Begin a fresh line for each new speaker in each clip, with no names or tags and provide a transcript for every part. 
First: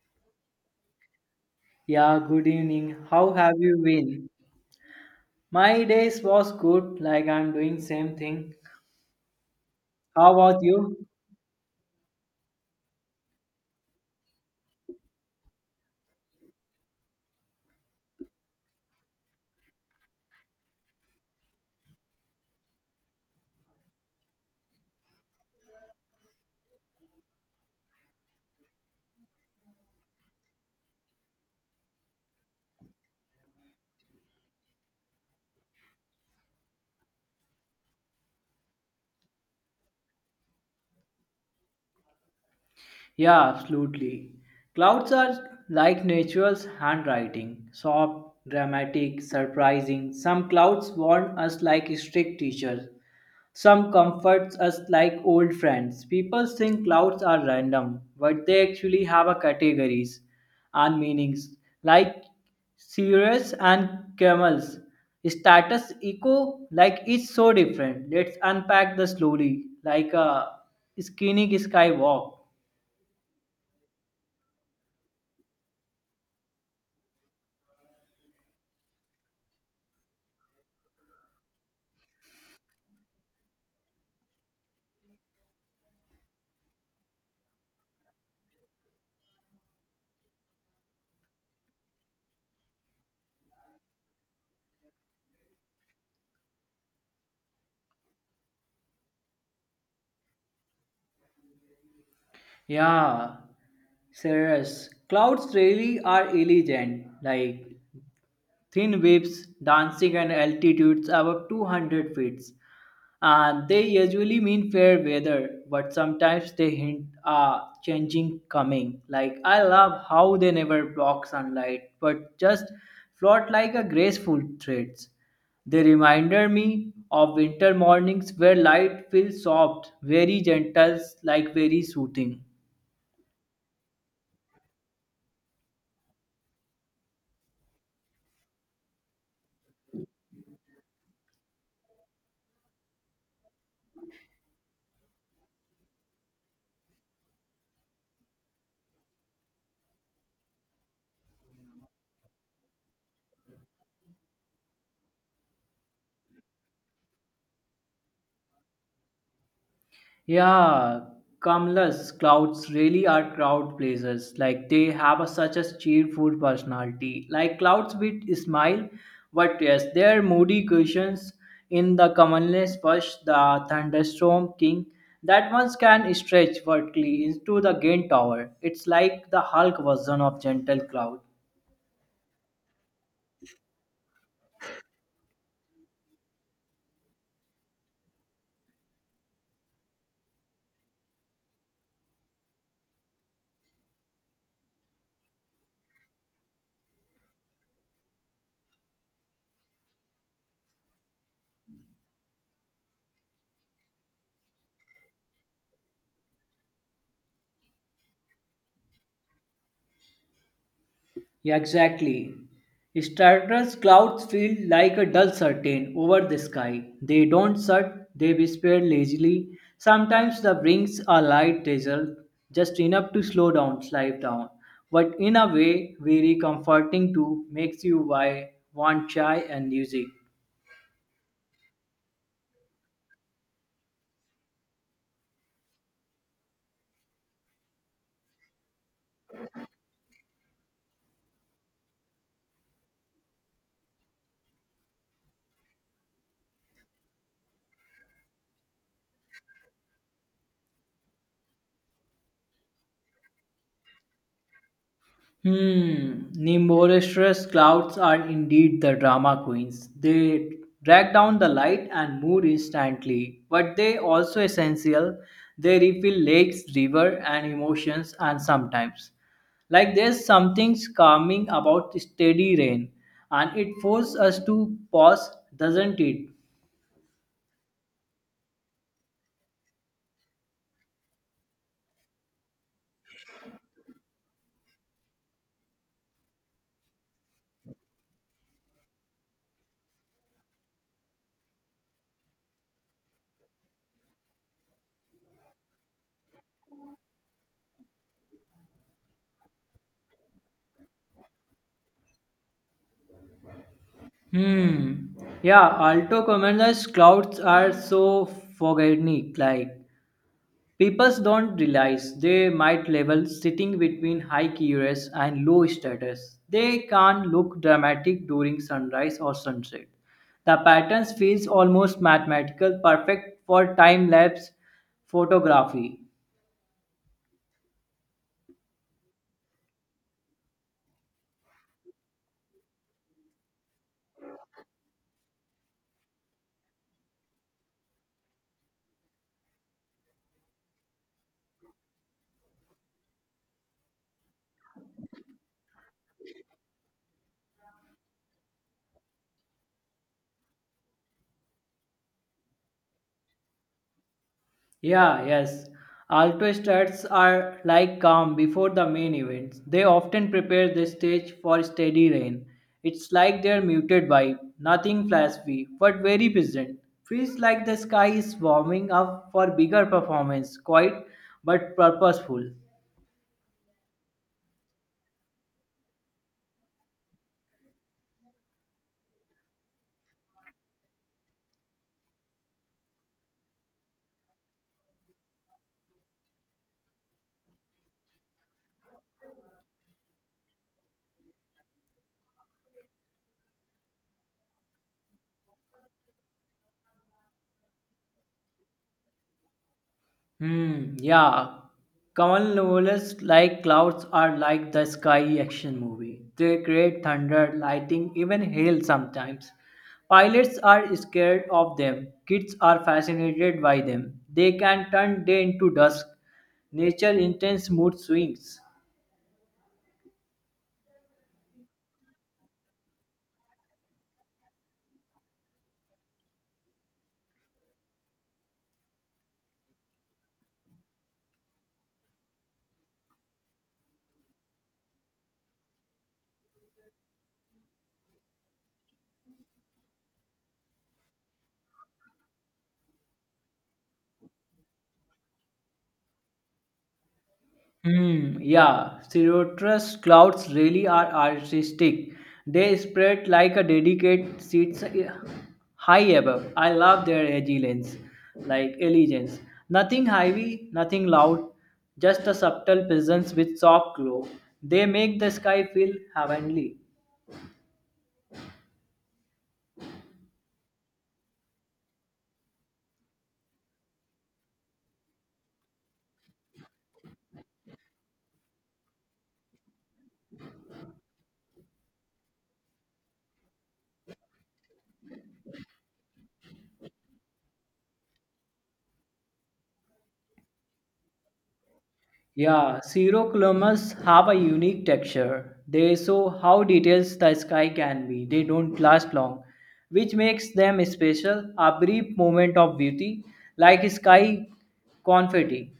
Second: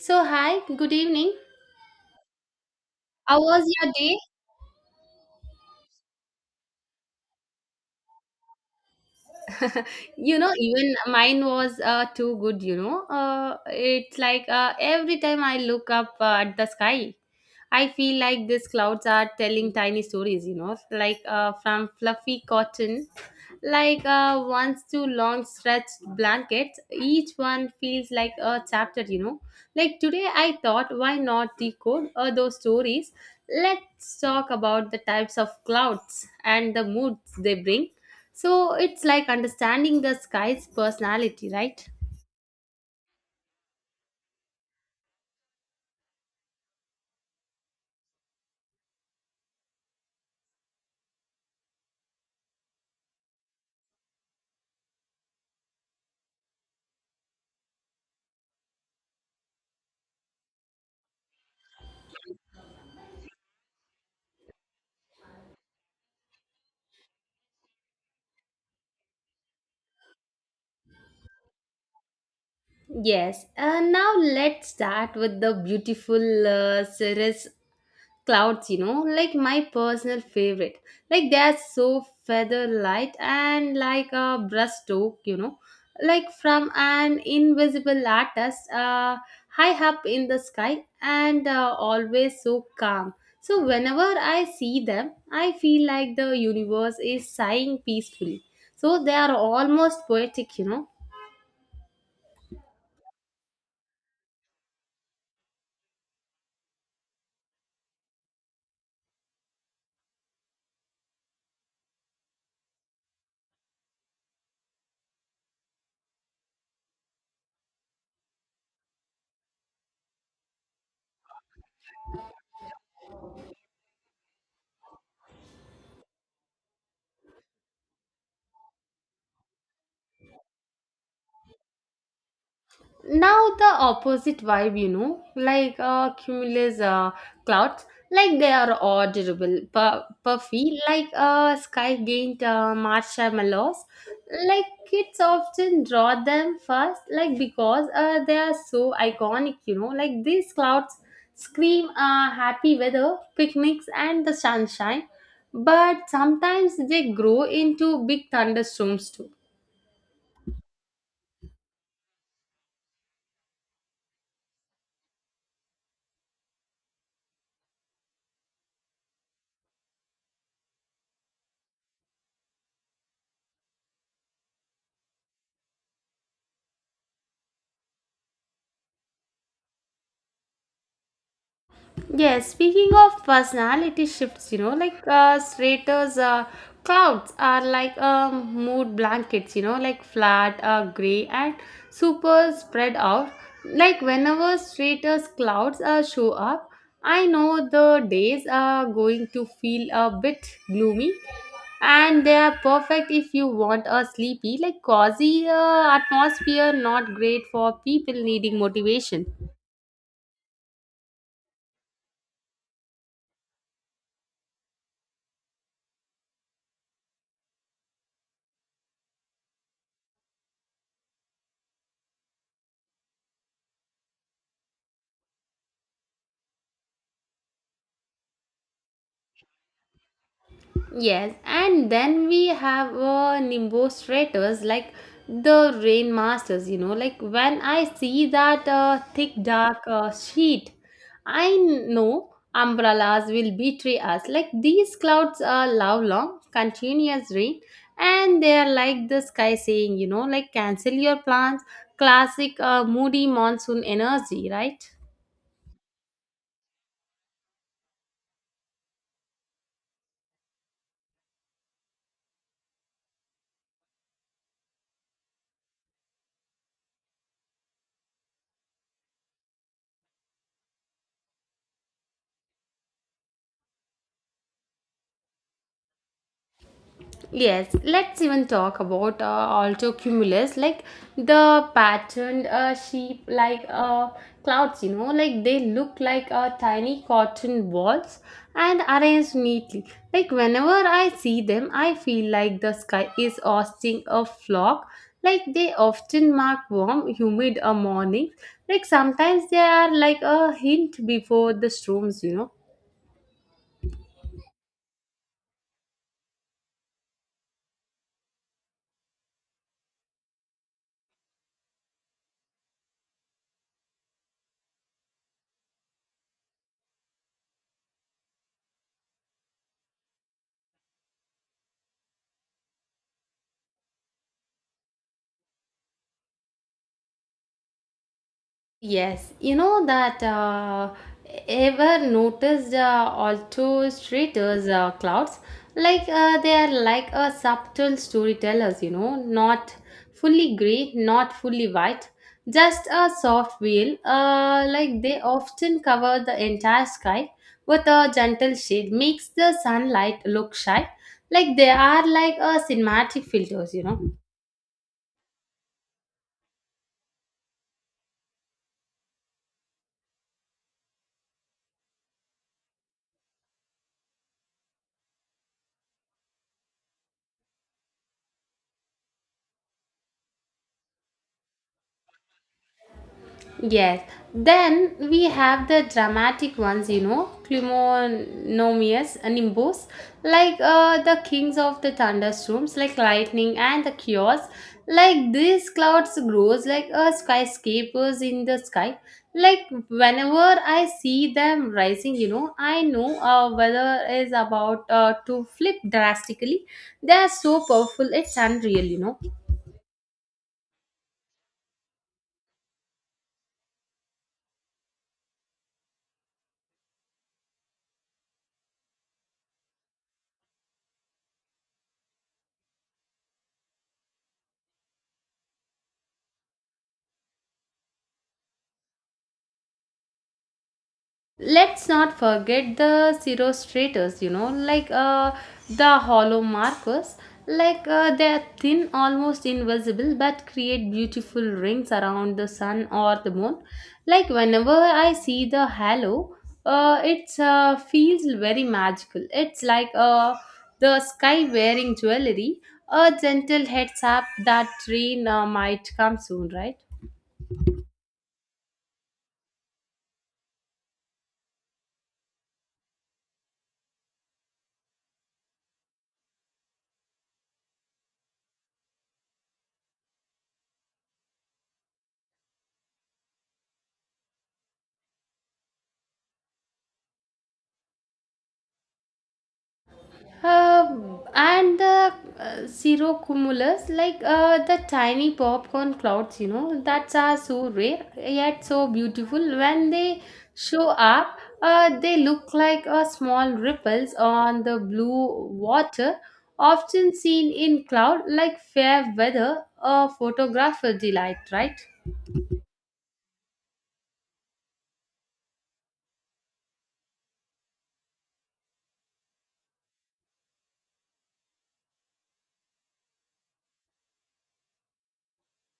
So, hi, good evening.
Yeah, good evening. How
How
have
was
you
your day?
been? My days was good, like I'm doing same thing. How about
Even
you?
mine was too good. It's like every time I look up at the sky, I feel like these clouds are telling tiny stories, from fluffy cotton, like once two long stretched blankets. Each one feels like a chapter. Like today I thought, why not decode those stories? Let's talk about the types of clouds and the moods they bring. So it's like understanding the sky's personality, right?
Yeah, absolutely. Clouds are like nature's handwriting, soft, dramatic, surprising. Some clouds warn us like strict teachers. Some comforts us like old friends. People think clouds are random, but they actually have a categories and meanings like cirrus and camels. Status eco like it's so different. Let's unpack the slowly like a skinny skywalk.
Yes, and now let's start with the beautiful cirrus clouds, you know, like my personal favorite. Like they are so feather light and like a brushstroke, you know, like from an invisible artist high up in the sky, and always so calm. So whenever I see them, I feel like the universe is sighing peacefully. So they are almost poetic,
Yeah, serious clouds really are elegant. Like thin waves dancing at altitudes above 200 feet. And they usually mean fair weather, but sometimes they hint a changing coming. Like I love how they never block sunlight, but just float like a graceful threads. They reminded me of winter mornings where light feels soft, very gentle, like very soothing.
now the opposite vibe, like cumulus clouds. Like they are audible puffy, like sky gained marshmallows. Like kids often draw them first, like because they are so iconic, you know. Like these clouds scream happy weather, picnics, and the sunshine, but sometimes they grow into big thunderstorms too.
Yeah, Kamala's clouds really are crowd pleasers. Like they have a, such a cheerful personality. Like clouds with smile, but yes, their moody cushions in the commonest bush, the thunderstorm king, that ones can stretch vertically into the gain tower. It's like the Hulk version of gentle cloud.
Yes, speaking of personality shifts, you know, like straighters, clouds are like mood blankets, you know, like flat, gray, and super spread out. Like whenever straighters clouds show up, I know the days are going to feel a bit gloomy, and they are perfect if you want a sleepy, like cozy atmosphere, not great for people needing motivation.
Yeah, exactly. Stratus clouds feel like a dull curtain over the sky. They don't shut, they whisper lazily. Sometimes the brings a light drizzle, just enough to slow down, life down. But in a way, very comforting too, makes you why want chai and music.
Yes, and then we have Nimbostrators, like the rain masters, you know. Like when I see that thick dark sheet, I know umbrellas will betray us. Like these clouds are love long, continuous rain, and they are like the sky saying, you know, like cancel your plans. Classic moody monsoon energy, right?
Hmm, Nimborestress clouds are indeed the drama queens. They drag down the light and mood instantly, but they also essential. They refill lakes, river, and emotions, and sometimes, like there's something calming about steady rain, and it forces us to pause, doesn't it?
Yes, let's even talk about also cumulus, like the patterned sheep, like clouds, you know. Like they look like tiny cotton balls and arranged neatly. Like whenever I see them, I feel like the sky is hosting a flock. Like they often mark warm, humid mornings. Like sometimes they are like a hint before the storms.
Hmm. Yeah, alto commoners clouds are so forgetting, like people don't realize they might level sitting between high QRS and low status. They can look dramatic during sunrise or sunset. The patterns feels almost mathematical, perfect for time lapse photography.
Yes, you know that ever noticed alto streeters clouds, like they are like a subtle storytellers, you know, not fully gray, not fully white, just a soft veil. Like they often cover the entire sky with a gentle shade, makes the sunlight look shy. Like they are like a cinematic filters,
Yeah, yes. Alto starts are like calm before the main events. They often prepare the stage for steady rain. It's like their muted vibe, nothing flashy, but very present. Feels like the sky is warming up for bigger performance, quiet but purposeful.
Yes. Then we have the dramatic ones, you know, Climonomius and Nimbus, like the kings of the thunderstorms, like lightning and the chaos. Like these clouds grows like skyscrapers in the sky. Like whenever I see them rising, you know, I know weather is about to flip drastically. They are so powerful, it's unreal,
Hmm, yeah. Kamal novels like clouds are like the Sky action movie. They create thunder, lightning, even hail sometimes. Pilots are scared of them. Kids are fascinated by them. They can turn day into dusk. Nature intense mood swings.
Let's not forget the cirrostrators, you know, like the hollow markers. Like they're thin, almost invisible, but create beautiful rings around the sun or the moon. Like whenever I see the halo, it feels very magical. It's like the sky wearing jewelry, a gentle heads up that rain might come soon, right?
Hmm. Yeah, cirrhosis clouds really are artistic. They spread like a delicate seeds high above. I love their elegance, like elegance. Nothing heavy, nothing loud, just a subtle presence with soft glow. They make the sky feel heavenly.
And the cirrocumulus, like the tiny popcorn clouds, you know, that are so rare yet so beautiful. When they show up, they look like small ripples on the blue water, often seen in cloud, like fair weather, a photographer delight, right?
Yeah, cirrocolumbus have a unique texture. They show how detailed the sky can be. They don't last long, which makes them special. A brief moment of beauty, like sky confetti.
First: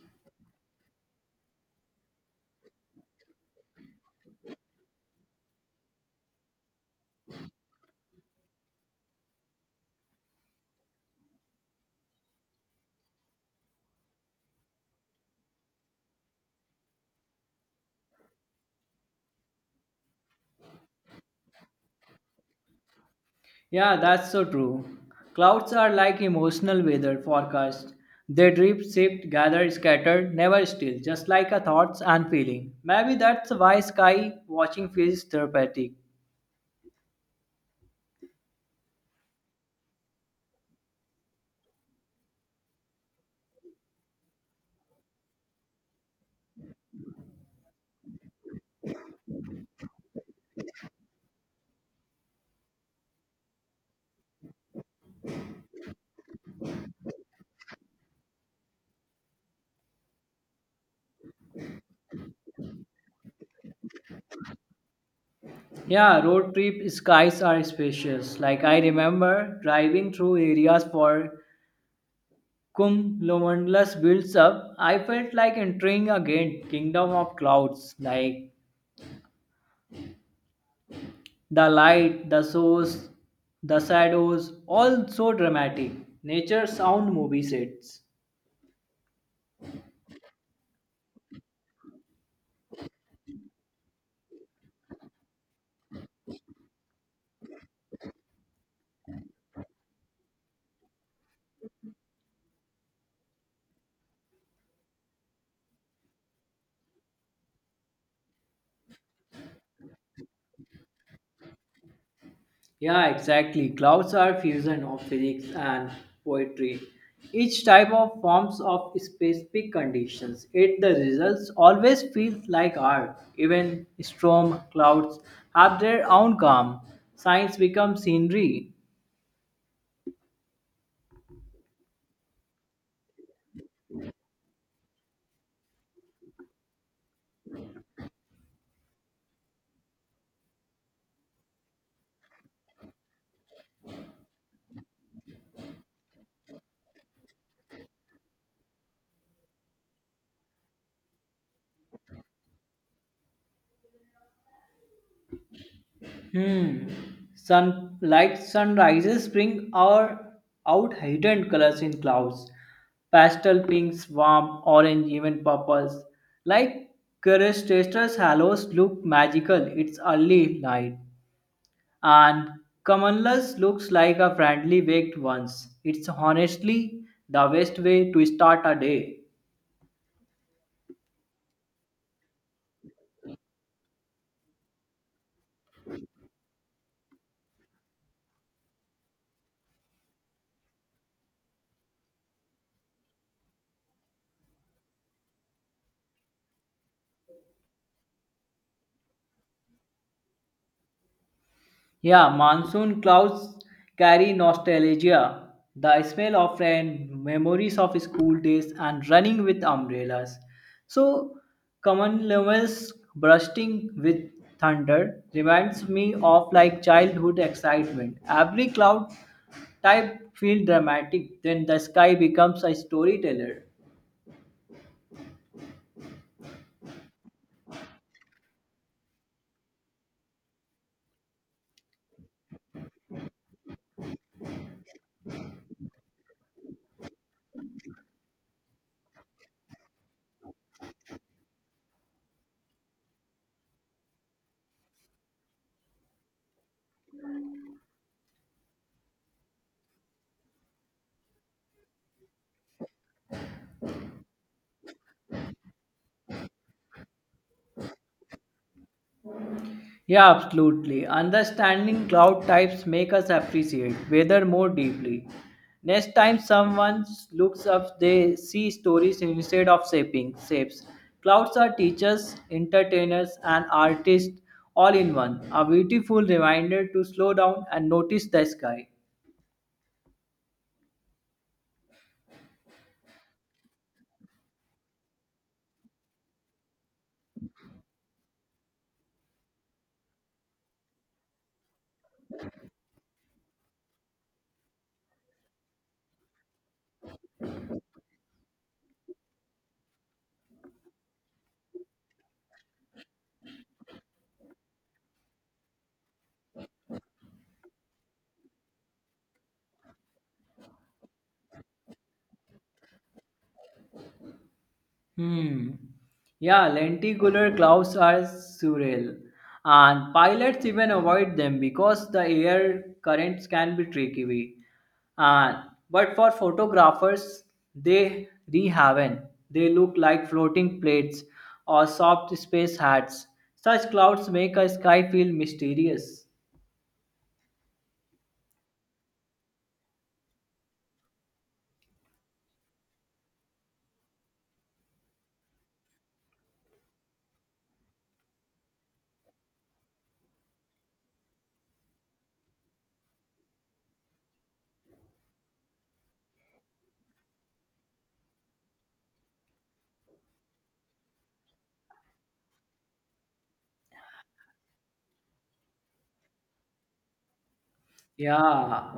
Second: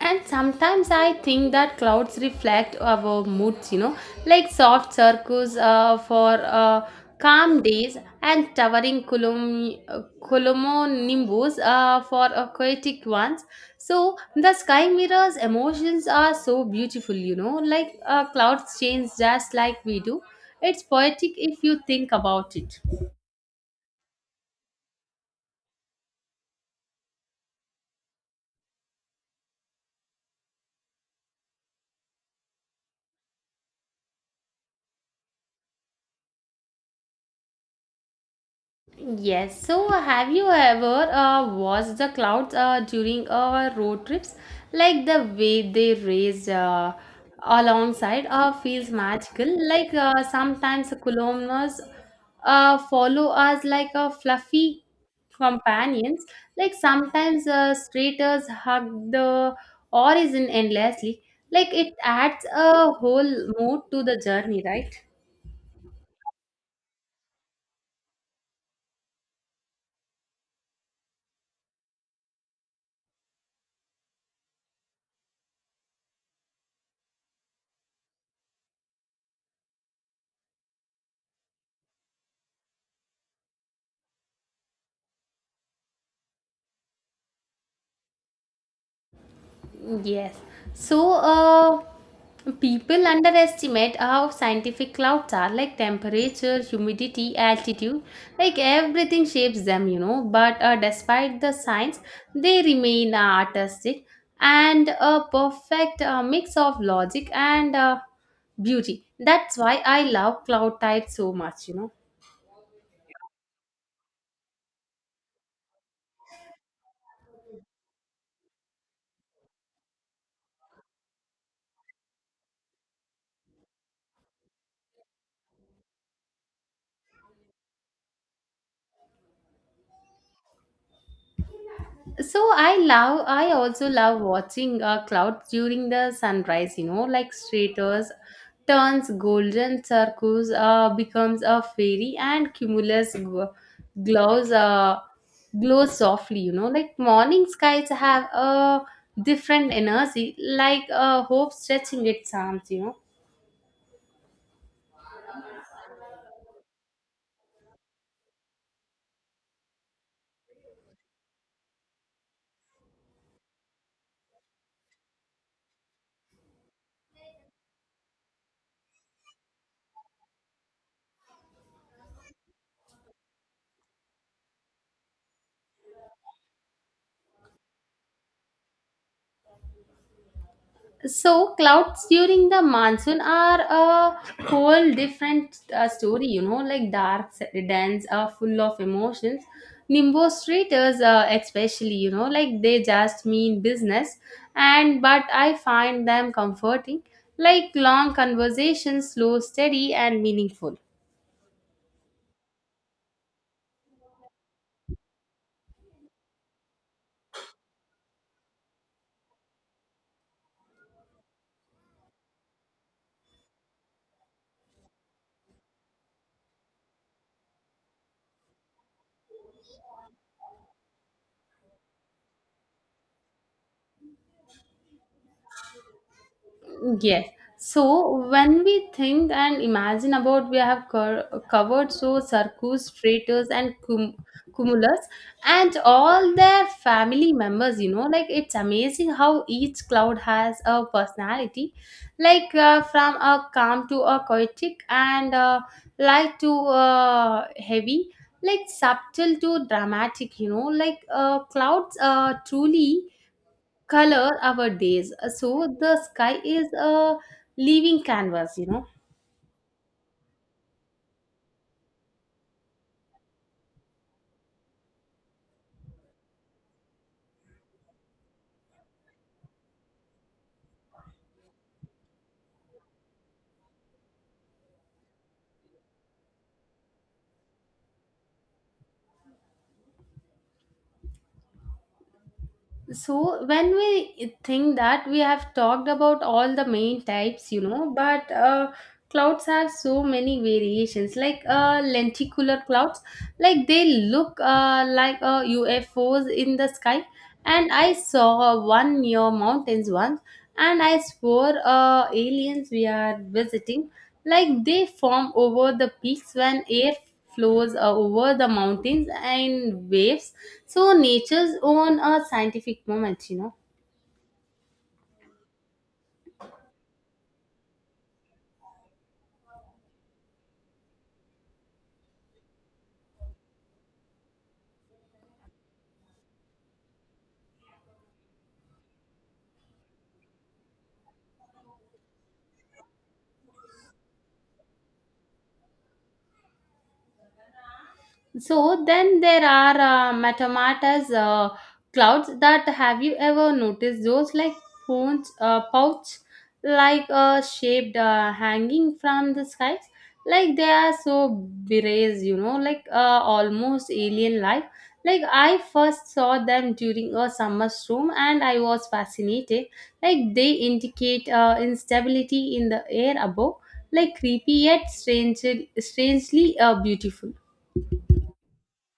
And sometimes I think that clouds reflect our moods, you know, like soft circles for calm days and towering cumulonimbus for aquatic ones. So the sky mirrors emotions are so beautiful, you know, like clouds change just like we do. It's poetic if you think about it.
Yeah, that's so true. Clouds are like emotional weather forecast. They drip, shift, gather, scatter, never still, just like a thoughts and feeling. Maybe that's why sky watching feels therapeutic.
Yes. So, have you ever watched the clouds during our road trips? Like the way they raised alongside feels magical. Like sometimes the columns follow us like a fluffy companions. Like sometimes straighters hug the horizon endlessly. Like it adds a whole mood to the journey, right?
Yeah, road trip skies are spacious. Like I remember driving through areas for Kum Lomondlas builds up. I felt like entering again kingdom of clouds. Like the light, the source, the shadows, all so dramatic. Nature sound movie sets.
Yes. So, people underestimate how scientific clouds are, like temperature, humidity, altitude, like everything shapes them, you know. But despite the science, they remain artistic and a perfect mix of logic and beauty. That's why I love cloud types so much, you know.
Yeah, exactly. Clouds are fusion of physics and poetry. Each type of forms of specific conditions. Yet the results always feels like art. Even storm clouds have their own calm. Science becomes scenery.
So I also love watching clouds during the sunrise, you know, like straighters turns golden, circles becomes a fairy, and cumulus glows glow softly, you know. Like morning skies have a different energy, like a hope stretching its arms,
Hmm. Sunlight sunrises bring our out hidden colors in clouds. Pastel pinks, warm orange, even purples. Like Curistatus halos look magical. It's early light. And Camelus looks like a friendly baked once. It's honestly the best way to start a day.
So clouds during the monsoon are a whole different story, you know, like dark, dense, full of emotions. Nimbo streeters, especially, you know, like they just mean business, and but I find them comforting, like long conversations, slow, steady, and meaningful.
Yeah, monsoon clouds carry nostalgia, the smell of rain, memories of school days, and running with umbrellas. So, common levels bursting with thunder reminds me of like childhood excitement. Every cloud type feels dramatic, then the sky becomes a storyteller.
Yes. So when we think and imagine about, we have covered so circus, traitors, and cumulus and all their family members, you know. Like it's amazing how each cloud has a personality, like from a calm to a chaotic, and light to heavy, like subtle to dramatic, you know. Like clouds truly color our days. So the sky is a living canvas,
Yeah, absolutely. Understanding cloud types make us appreciate weather more deeply. Next time someone looks up, they see stories instead of shaping shapes. Clouds are teachers, entertainers, and artists all in one. A beautiful reminder to slow down and notice the sky.
so when we think that we have talked about all the main types, you know, but clouds have so many variations, like lenticular clouds, like they look like ufos in the sky. And I saw one near mountains once, and I swore aliens we are visiting. Like they form over the peaks when air flows over the mountains and waves. So nature's own a scientific moment,
Hmm. Yeah, lenticular clouds are surreal, and pilots even avoid them because the air currents can be tricky. And but for photographers, they rehaven. They look like floating plates or soft space hats. Such clouds make a sky feel mysterious.
So then there are metamatas clouds that, have you ever noticed those, like phones pouch like shaped hanging from the skies? Like they are so berets, you know, like almost alien like. Like I first saw them during a summer storm and I was fascinated. Like they indicate instability in the air above. Like creepy yet strangely beautiful.
Yeah,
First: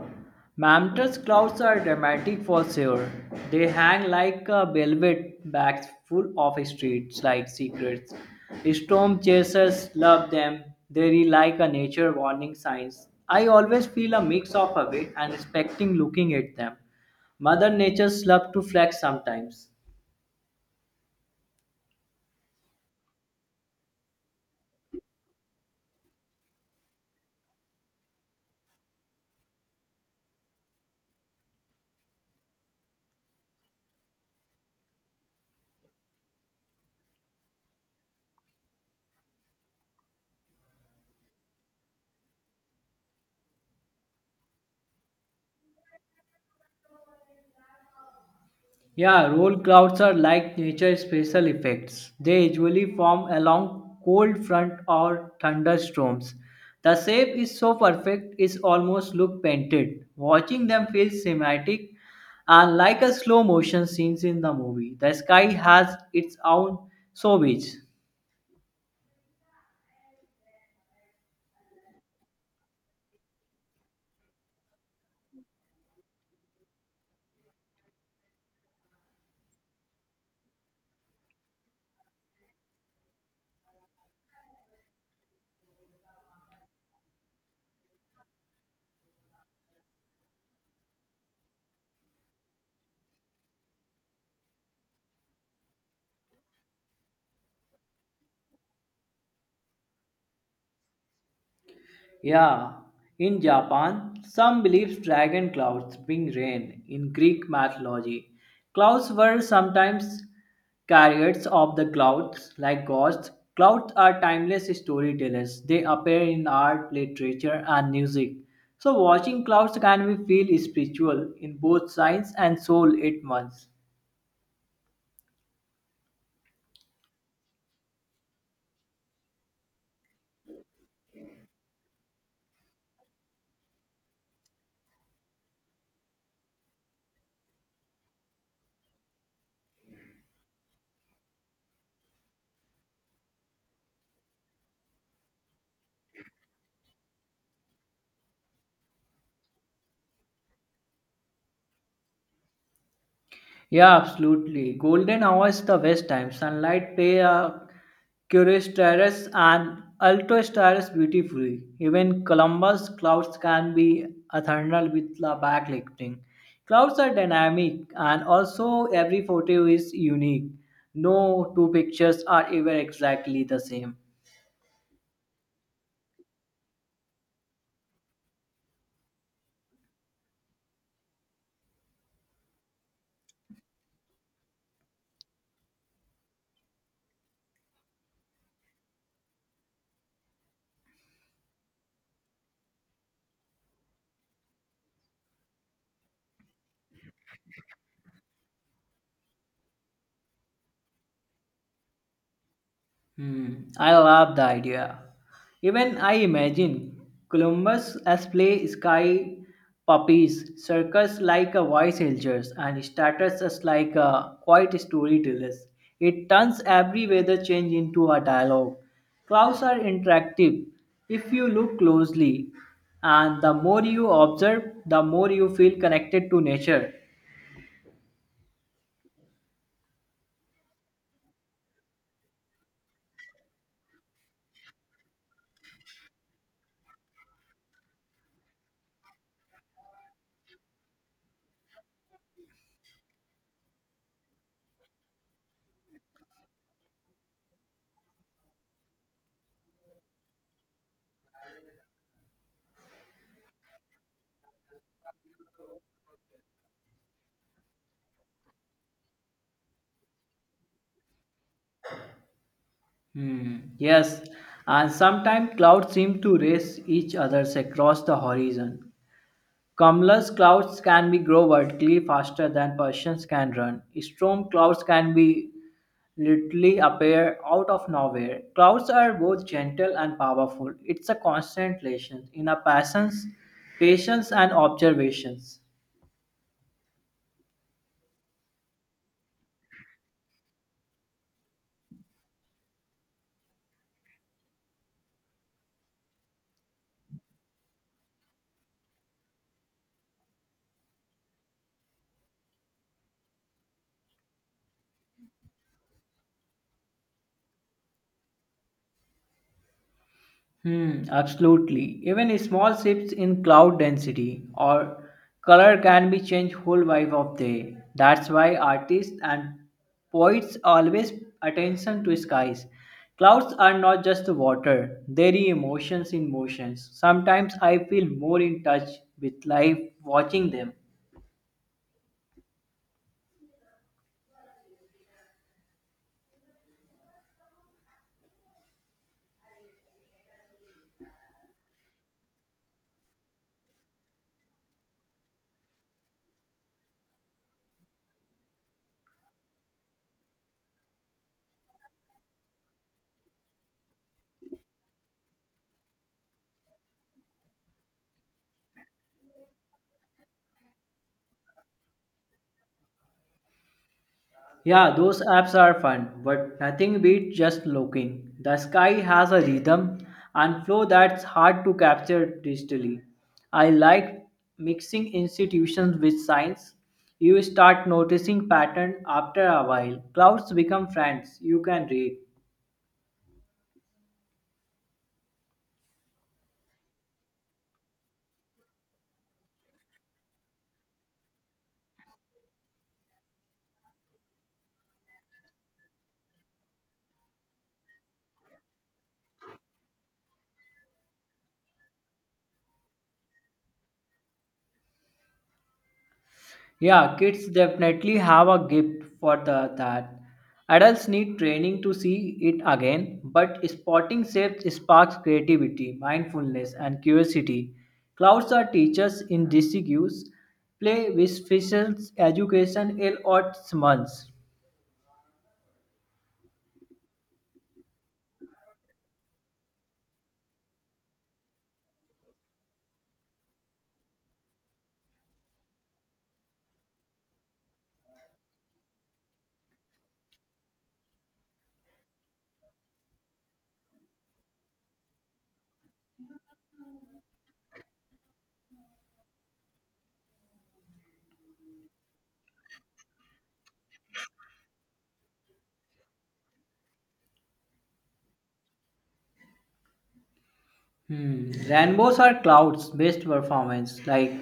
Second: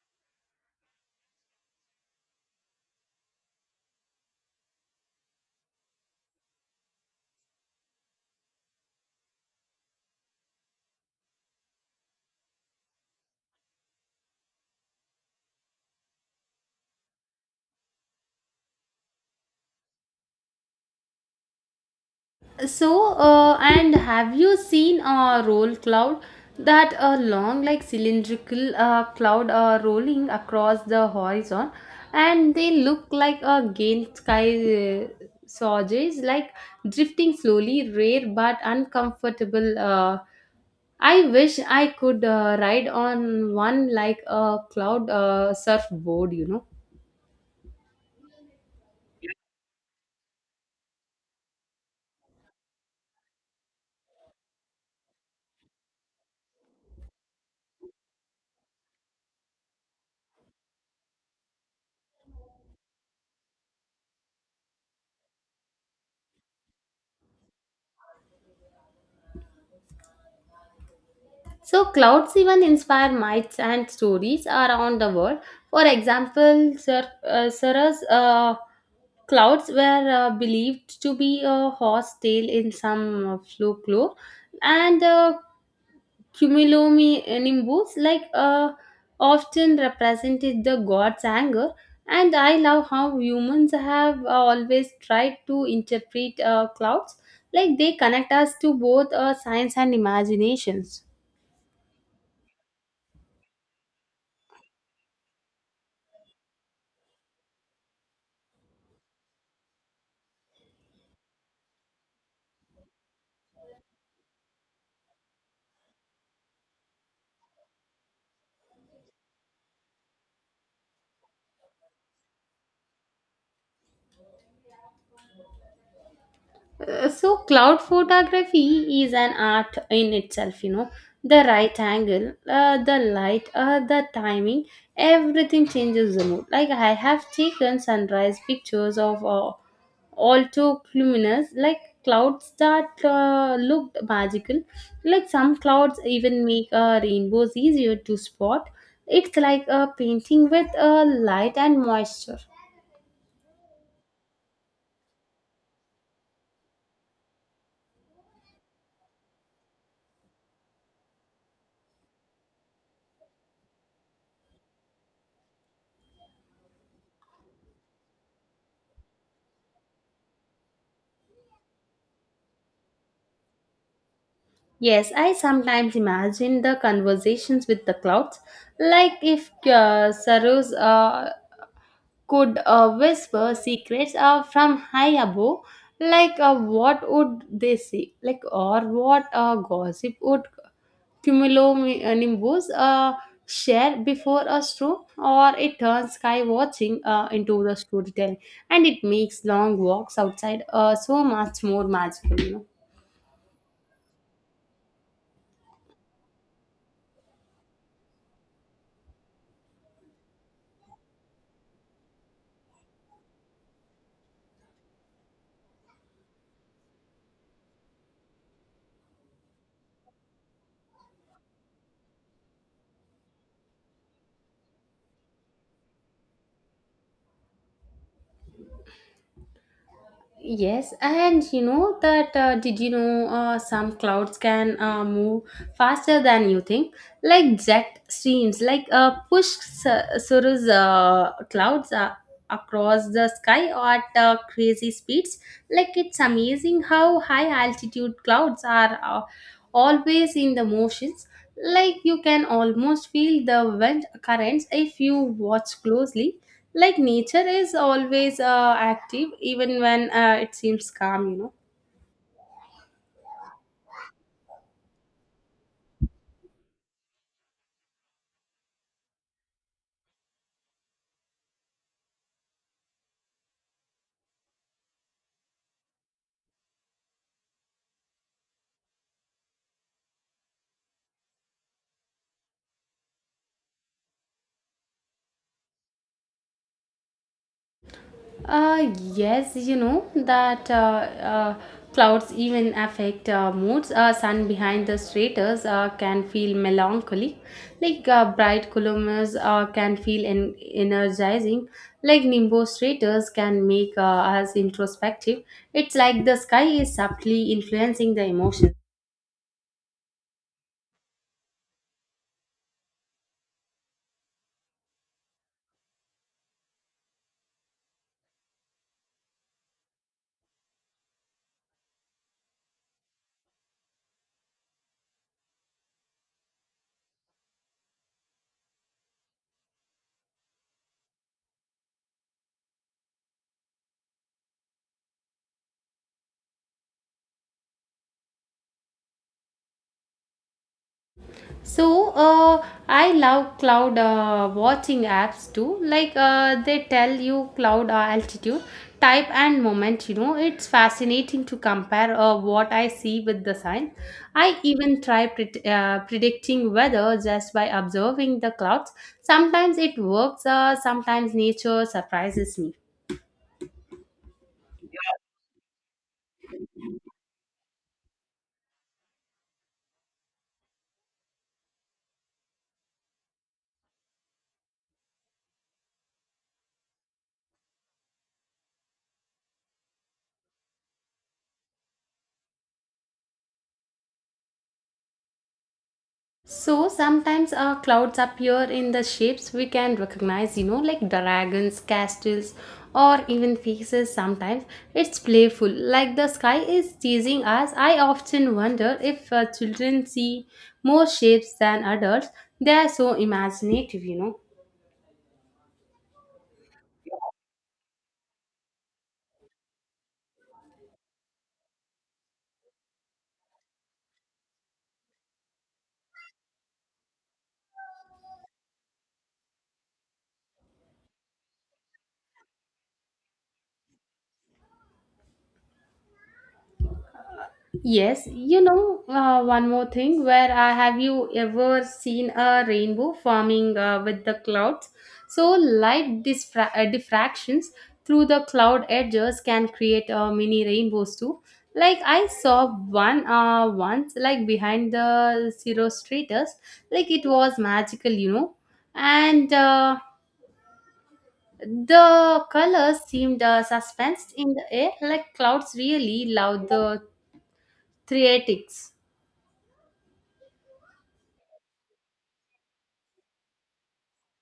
mammoth clouds are dramatic for sure. They hang like a velvet bags full of streets like secrets. Storm chasers love them. They read like a nature warning signs. I always feel a mix of awe and expecting looking at them. Mother Nature's love to flex sometimes.
So, and have you seen a roll cloud? That a long, like cylindrical cloud rolling across the horizon, and they look like a gale sky sausages, like drifting slowly, rare but uncomfortable. I wish I could ride on one like a cloud surfboard, you know.
Yeah, roll clouds are like nature's special effects. They usually form along cold front or thunderstorms. The shape is so perfect it almost look painted. Watching them feels cinematic and like a slow motion scenes in the movie. The sky has its own showbiz.
So, clouds even inspire myths and stories around the world. For example, Sir, Sarah's clouds were believed to be a horse tail in some folklore, and cumulonimbus, like often represented the god's anger. And I love how humans have always tried to interpret clouds, like they connect us to both science and imaginations.
Yeah, in Japan, some believe dragon clouds bring rain. In Greek mythology, clouds were sometimes carriers of the clouds, like gods. Clouds are timeless storytellers. They appear in art, literature, and music. So, watching clouds can be feel spiritual in both science and soul at once.
So cloud photography is an art in itself, you know. The right angle, the light, the timing, everything changes the mood. Like I have taken sunrise pictures of alto luminous like clouds that looked magical. Like some clouds even make rainbows easier to spot. It's like a painting with light and moisture.
Yeah, absolutely. Golden hour is the best time. Sunlight play a curious terrace and ultra stars beautifully. Even Columbus clouds can be a thunder with the backlighting. Clouds are dynamic and also every photo is unique. No two pictures are ever exactly the same.
Yes, I sometimes imagine the conversations with the clouds, like if Sarus could whisper secrets from high above, like what would they say, like, or what gossip would cumulonimbus share before a storm. Or it turns sky watching into the storytelling, and it makes long walks outside so much more magical, you know.
Hmm, I love the idea. Even I imagine Columbus as play sky puppies, circus like a voice angels, and starters as like a quiet storytellers. It turns every weather change into a dialogue. Clouds are interactive if you look closely, and the more you observe, the more you feel connected to nature.
Yes, and you know that did you know some clouds can move faster than you think, like jet streams, like push Suru's clouds across the sky at crazy speeds. Like it's amazing how high altitude clouds are always in the motions. Like you can almost feel the wind currents if you watch closely. Like nature is always active even when it seems calm,
Hmm. Yes, and sometimes clouds seem to race each others across the horizon. Cumulus clouds can be grow vertically faster than Persians can run. Storm clouds can be literally appear out of nowhere. Clouds are both gentle and powerful. It's a constant lesson in a patience and observations.
yes, you know that uh clouds even affect moods. Sun behind the stratus can feel melancholy, like bright columbus can feel energizing, like nimbus stratus can make us introspective. It's like the sky is subtly influencing the emotions.
Hmm, absolutely. Even small shifts in cloud density or color can be changed whole vibe of day. That's why artists and poets always attention to skies. Clouds are not just water; they are emotions in motions. Sometimes I feel more in touch with life watching them.
So I love cloud watching apps too. Like they tell you cloud altitude, type, and moment. You know, it's fascinating to compare what I see with the sign. I even try predicting weather just by observing the clouds. Sometimes it works. Sometimes nature surprises me.
Yeah, those apps are fun, but nothing beats just looking. The sky has a rhythm and flow that's hard to capture digitally. I like mixing institutions with science. You start noticing pattern after a while. Clouds become friends you can read.
So sometimes our clouds appear in the shapes we can recognize, you know, like dragons, castles, or even faces. Sometimes it's playful, like the sky is teasing us. I often wonder if children see more shapes than adults. They are so imaginative, you know.
Yeah, kids definitely have a gift for the, that. Adults need training to see it again, but spotting shapes sparks creativity, mindfulness, and curiosity. Clouds are teachers in disguise. Play with fishes, education, ill or smuts.
Yes, you know, one more thing. Where Have you ever seen a rainbow forming with the clouds? So, diffractions through the cloud edges can create mini rainbows too. Like, I saw one once, like behind the zero stratus, like it was magical, you know, and the colors seemed suspensed in the air, like clouds really love the theatrics.
Hmm. Rainbows are clouds based performance like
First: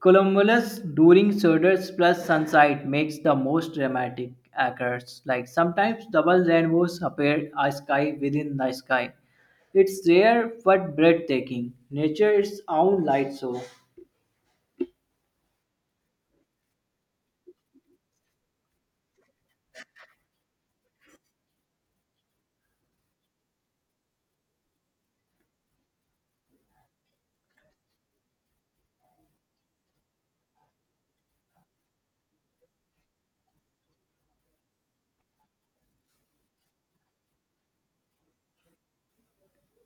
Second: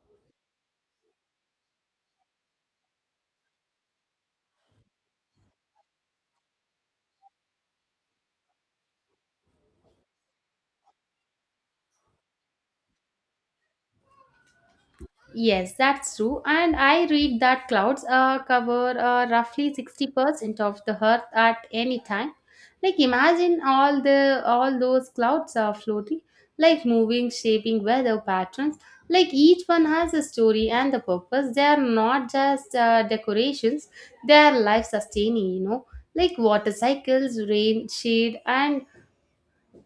cumulus during shoulders plus sunset makes the most dramatic occurs like sometimes double rainbows appear a sky within the sky. It's rare but breathtaking. Nature its own light show.
Yes, that's true. And I read that clouds cover roughly 60% of the earth at any time. Like imagine all those clouds are floating, like moving, shaping weather patterns. Like each one has a story and a purpose. They are not just decorations, they are life sustaining, you know. Like water cycles, rain, shade, and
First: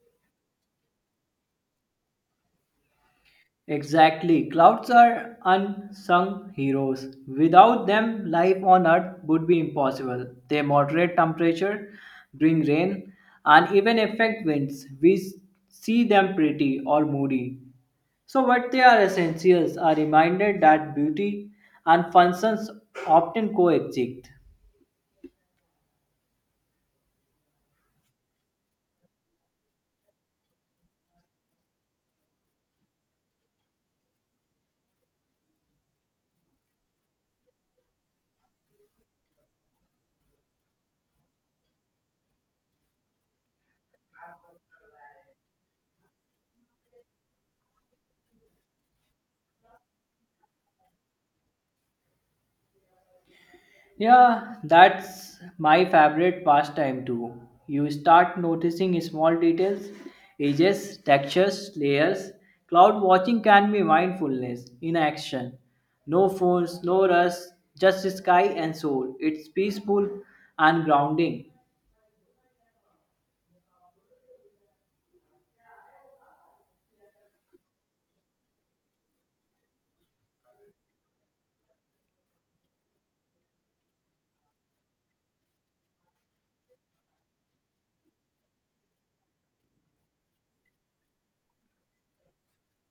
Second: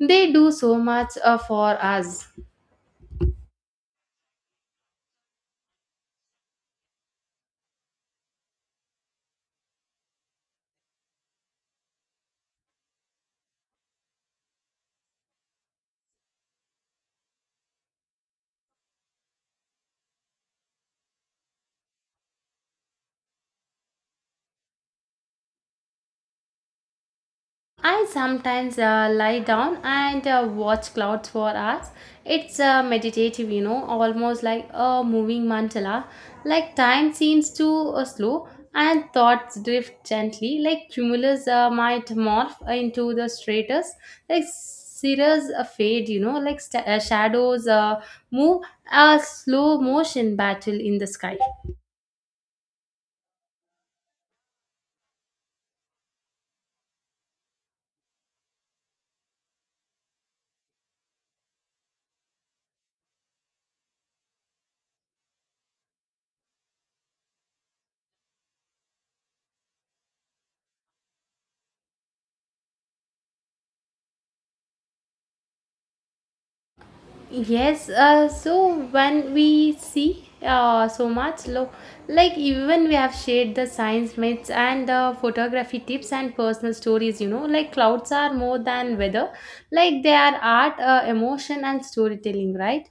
they do so much for us.
Exactly. Clouds are unsung heroes. Without them, life on Earth would be impossible. They moderate temperature, bring rain, and even affect winds. See them pretty or moody. So, what they are essentials are reminded that beauty and functions often coexist.
I sometimes lie down and watch clouds for hours. It's meditative, you know, almost like a moving mandala. Like time seems to slow and thoughts drift gently, like cumulus might morph into the stratus, like cirrus fade, you know, like shadows move a slow motion battle in the sky.
Yeah, that's my favorite pastime too. You start noticing small details, edges, textures, layers. Cloud watching can be mindfulness in action. No phones, no rush, just sky and soul. It's peaceful and grounding.
Yes, so when we see so much love, like even we have shared the science myths and the photography tips and personal stories, you know, like clouds are more than weather, like they are art, emotion, and storytelling, right?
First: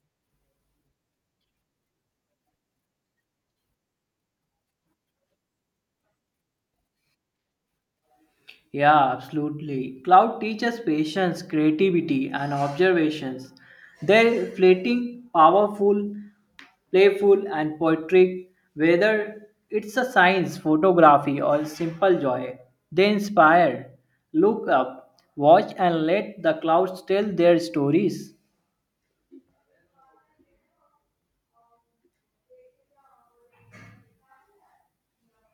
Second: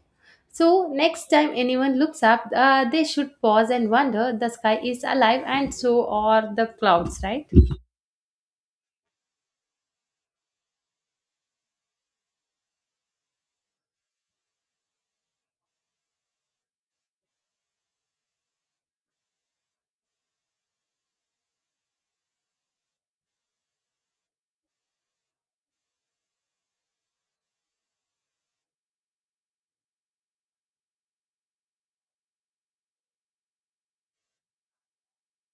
So next time anyone looks up, they should pause and wonder the sky is alive and so are the clouds, right?
Yeah, absolutely. Cloud teaches patience, creativity, and observations. Their fleeting, powerful, playful, and poetic, whether it's a science, photography, or simple joy, they inspire. Look up, watch, and let the clouds tell their stories.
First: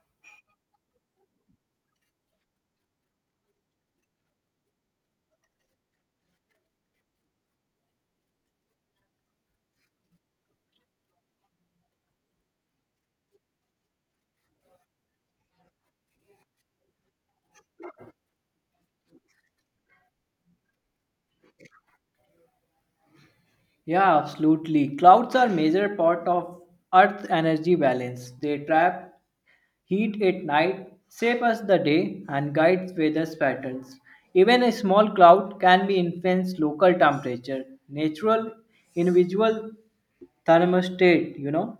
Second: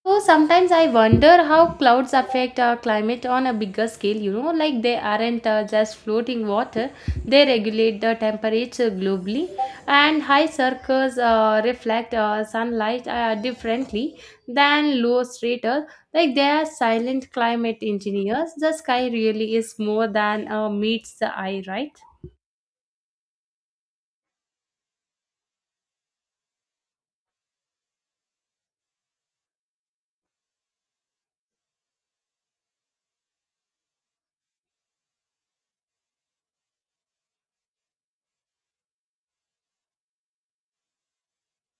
So sometimes I wonder how clouds affect our climate on a bigger scale. You know, like they aren't just floating water; they regulate the temperature globally, and high circles reflect sunlight differently than low strata. Like they are silent climate engineers. The sky really is more than meets the eye, right?
Yeah, absolutely. Clouds are major part of Earth's energy balance. They trap heat at night shapes the day and guides weather patterns. Even a small cloud can be influence local temperature, natural individual thermostat, you know.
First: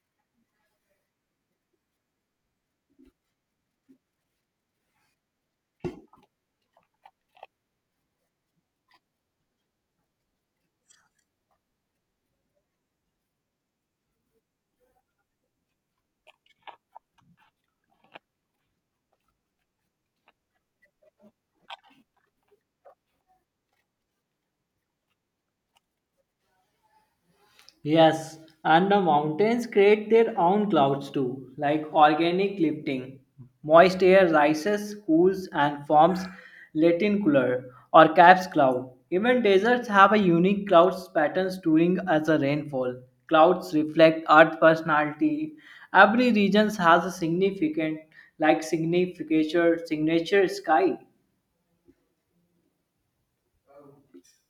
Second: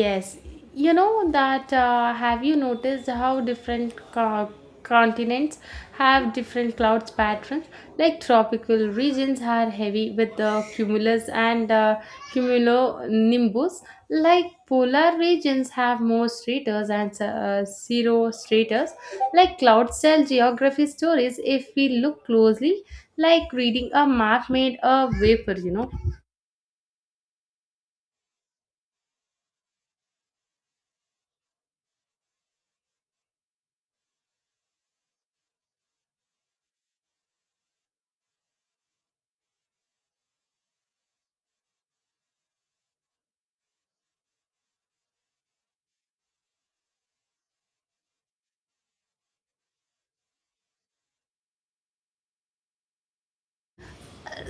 Yes, you know that. Have you noticed how different continents have different clouds patterns? Like tropical regions are heavy with the cumulus and cumulonimbus. Like polar regions have more stratus and zero stratus. Like clouds tell geography stories if we look closely, like reading a map made a vapor. You know.
Yes, and the mountains create their own clouds too, like organic lifting. Moist air rises, cools, and forms Latin cooler or caps cloud. Even deserts have a unique clouds patterns during as a rainfall. Clouds reflect Earth personality. Every region has a significant, like significature, signature sky.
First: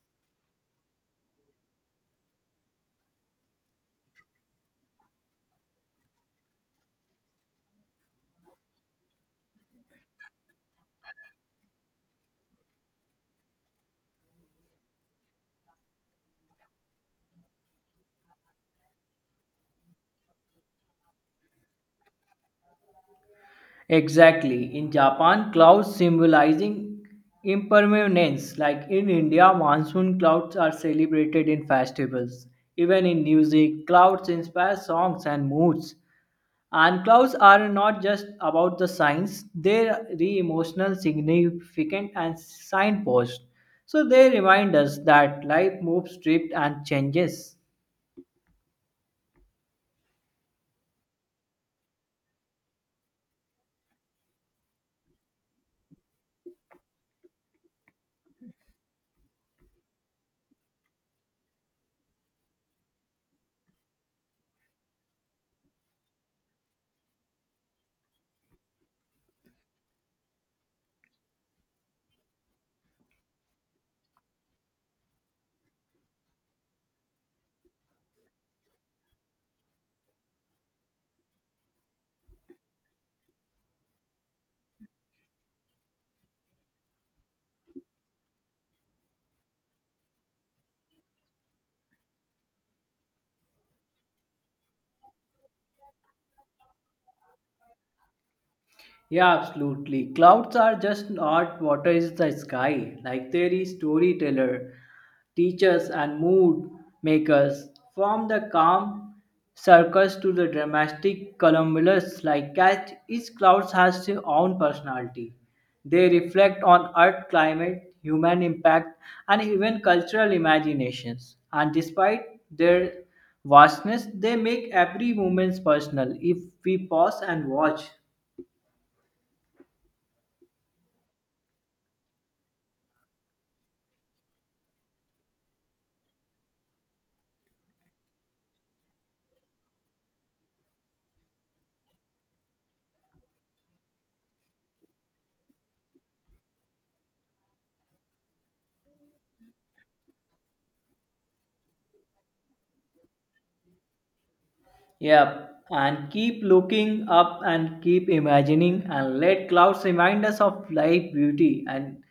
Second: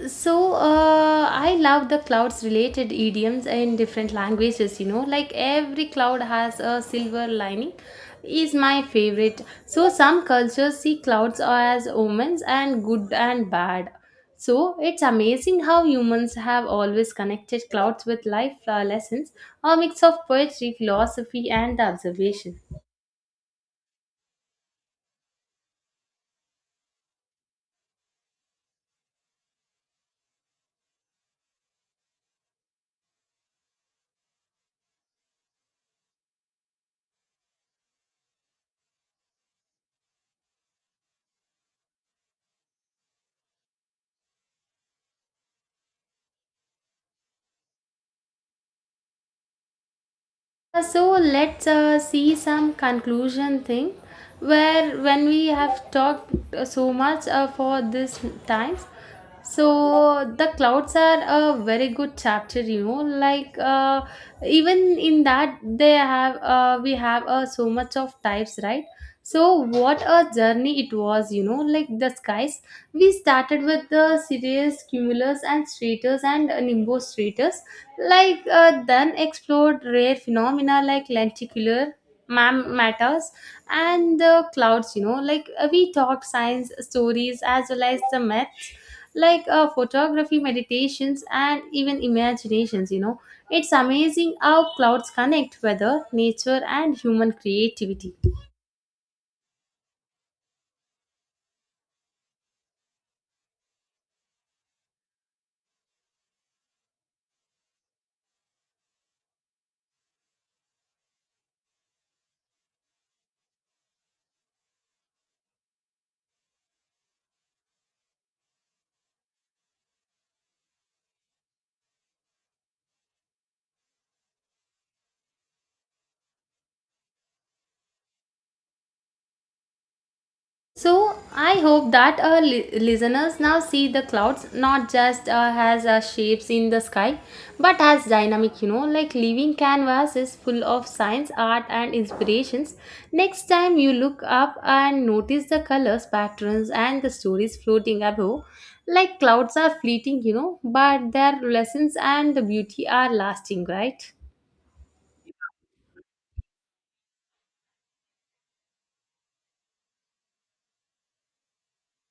So I love the clouds related idioms in different languages, you know, like every cloud has a silver lining is my favorite. So some cultures see clouds as omens and good and bad. So it's amazing how humans have always connected clouds with life lessons, a mix of poetry philosophy and observation.
Exactly. In Japan, clouds symbolizing impermanence. Like in India, monsoon clouds are celebrated in festivals. Even in music, clouds inspire songs and moods. And clouds are not just about the signs, they are emotional, significant, and signposts. So they remind us that life moves, drifts, and changes.
So let's see some conclusion thing where when we have talked so much for this times. So the clouds are a very good chapter, you know, like even in that they have we have so much of types, right? So what a journey it was, you know, like the skies, we started with the cirrus cumulus and stratus and nimbus stratus, like then explored rare phenomena like lenticular matters and the clouds, you know, like we talked science stories as well as the myths, like photography meditations and even imaginations, you know, it's amazing how clouds connect weather nature and human creativity.
Yeah, absolutely. Clouds are just not what is the sky. Like there is storyteller, teachers and mood makers. From the calm circus to the dramatic columbus like cat, each cloud has their own personality. They reflect on earth climate, human impact, and even cultural imaginations. And despite their vastness, they make every moment personal if we pause and watch.
So I hope that our listeners now see the clouds not just as shapes in the sky, but as dynamic. You know, like living canvases full of science, art, and inspirations. Next time you look up and notice the colors, patterns, and the stories floating above. Like clouds are fleeting, you know, but their lessons and the beauty are lasting, right?
Yep, and keep looking up and keep imagining and let clouds remind us of life, beauty, and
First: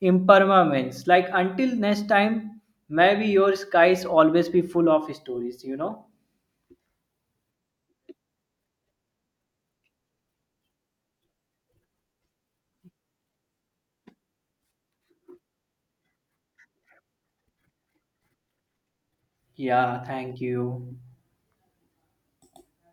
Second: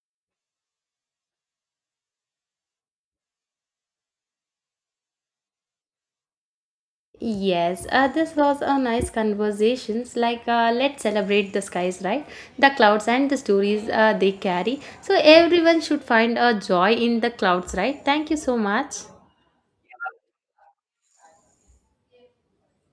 impermanence. Like until next time, maybe your skies always be full of stories, you know?
Yes, this was a nice conversations. Like, let's celebrate the skies, right? The clouds and the stories they carry. So everyone should find a joy in the clouds, right? Thank you so much.
Yeah, thank you.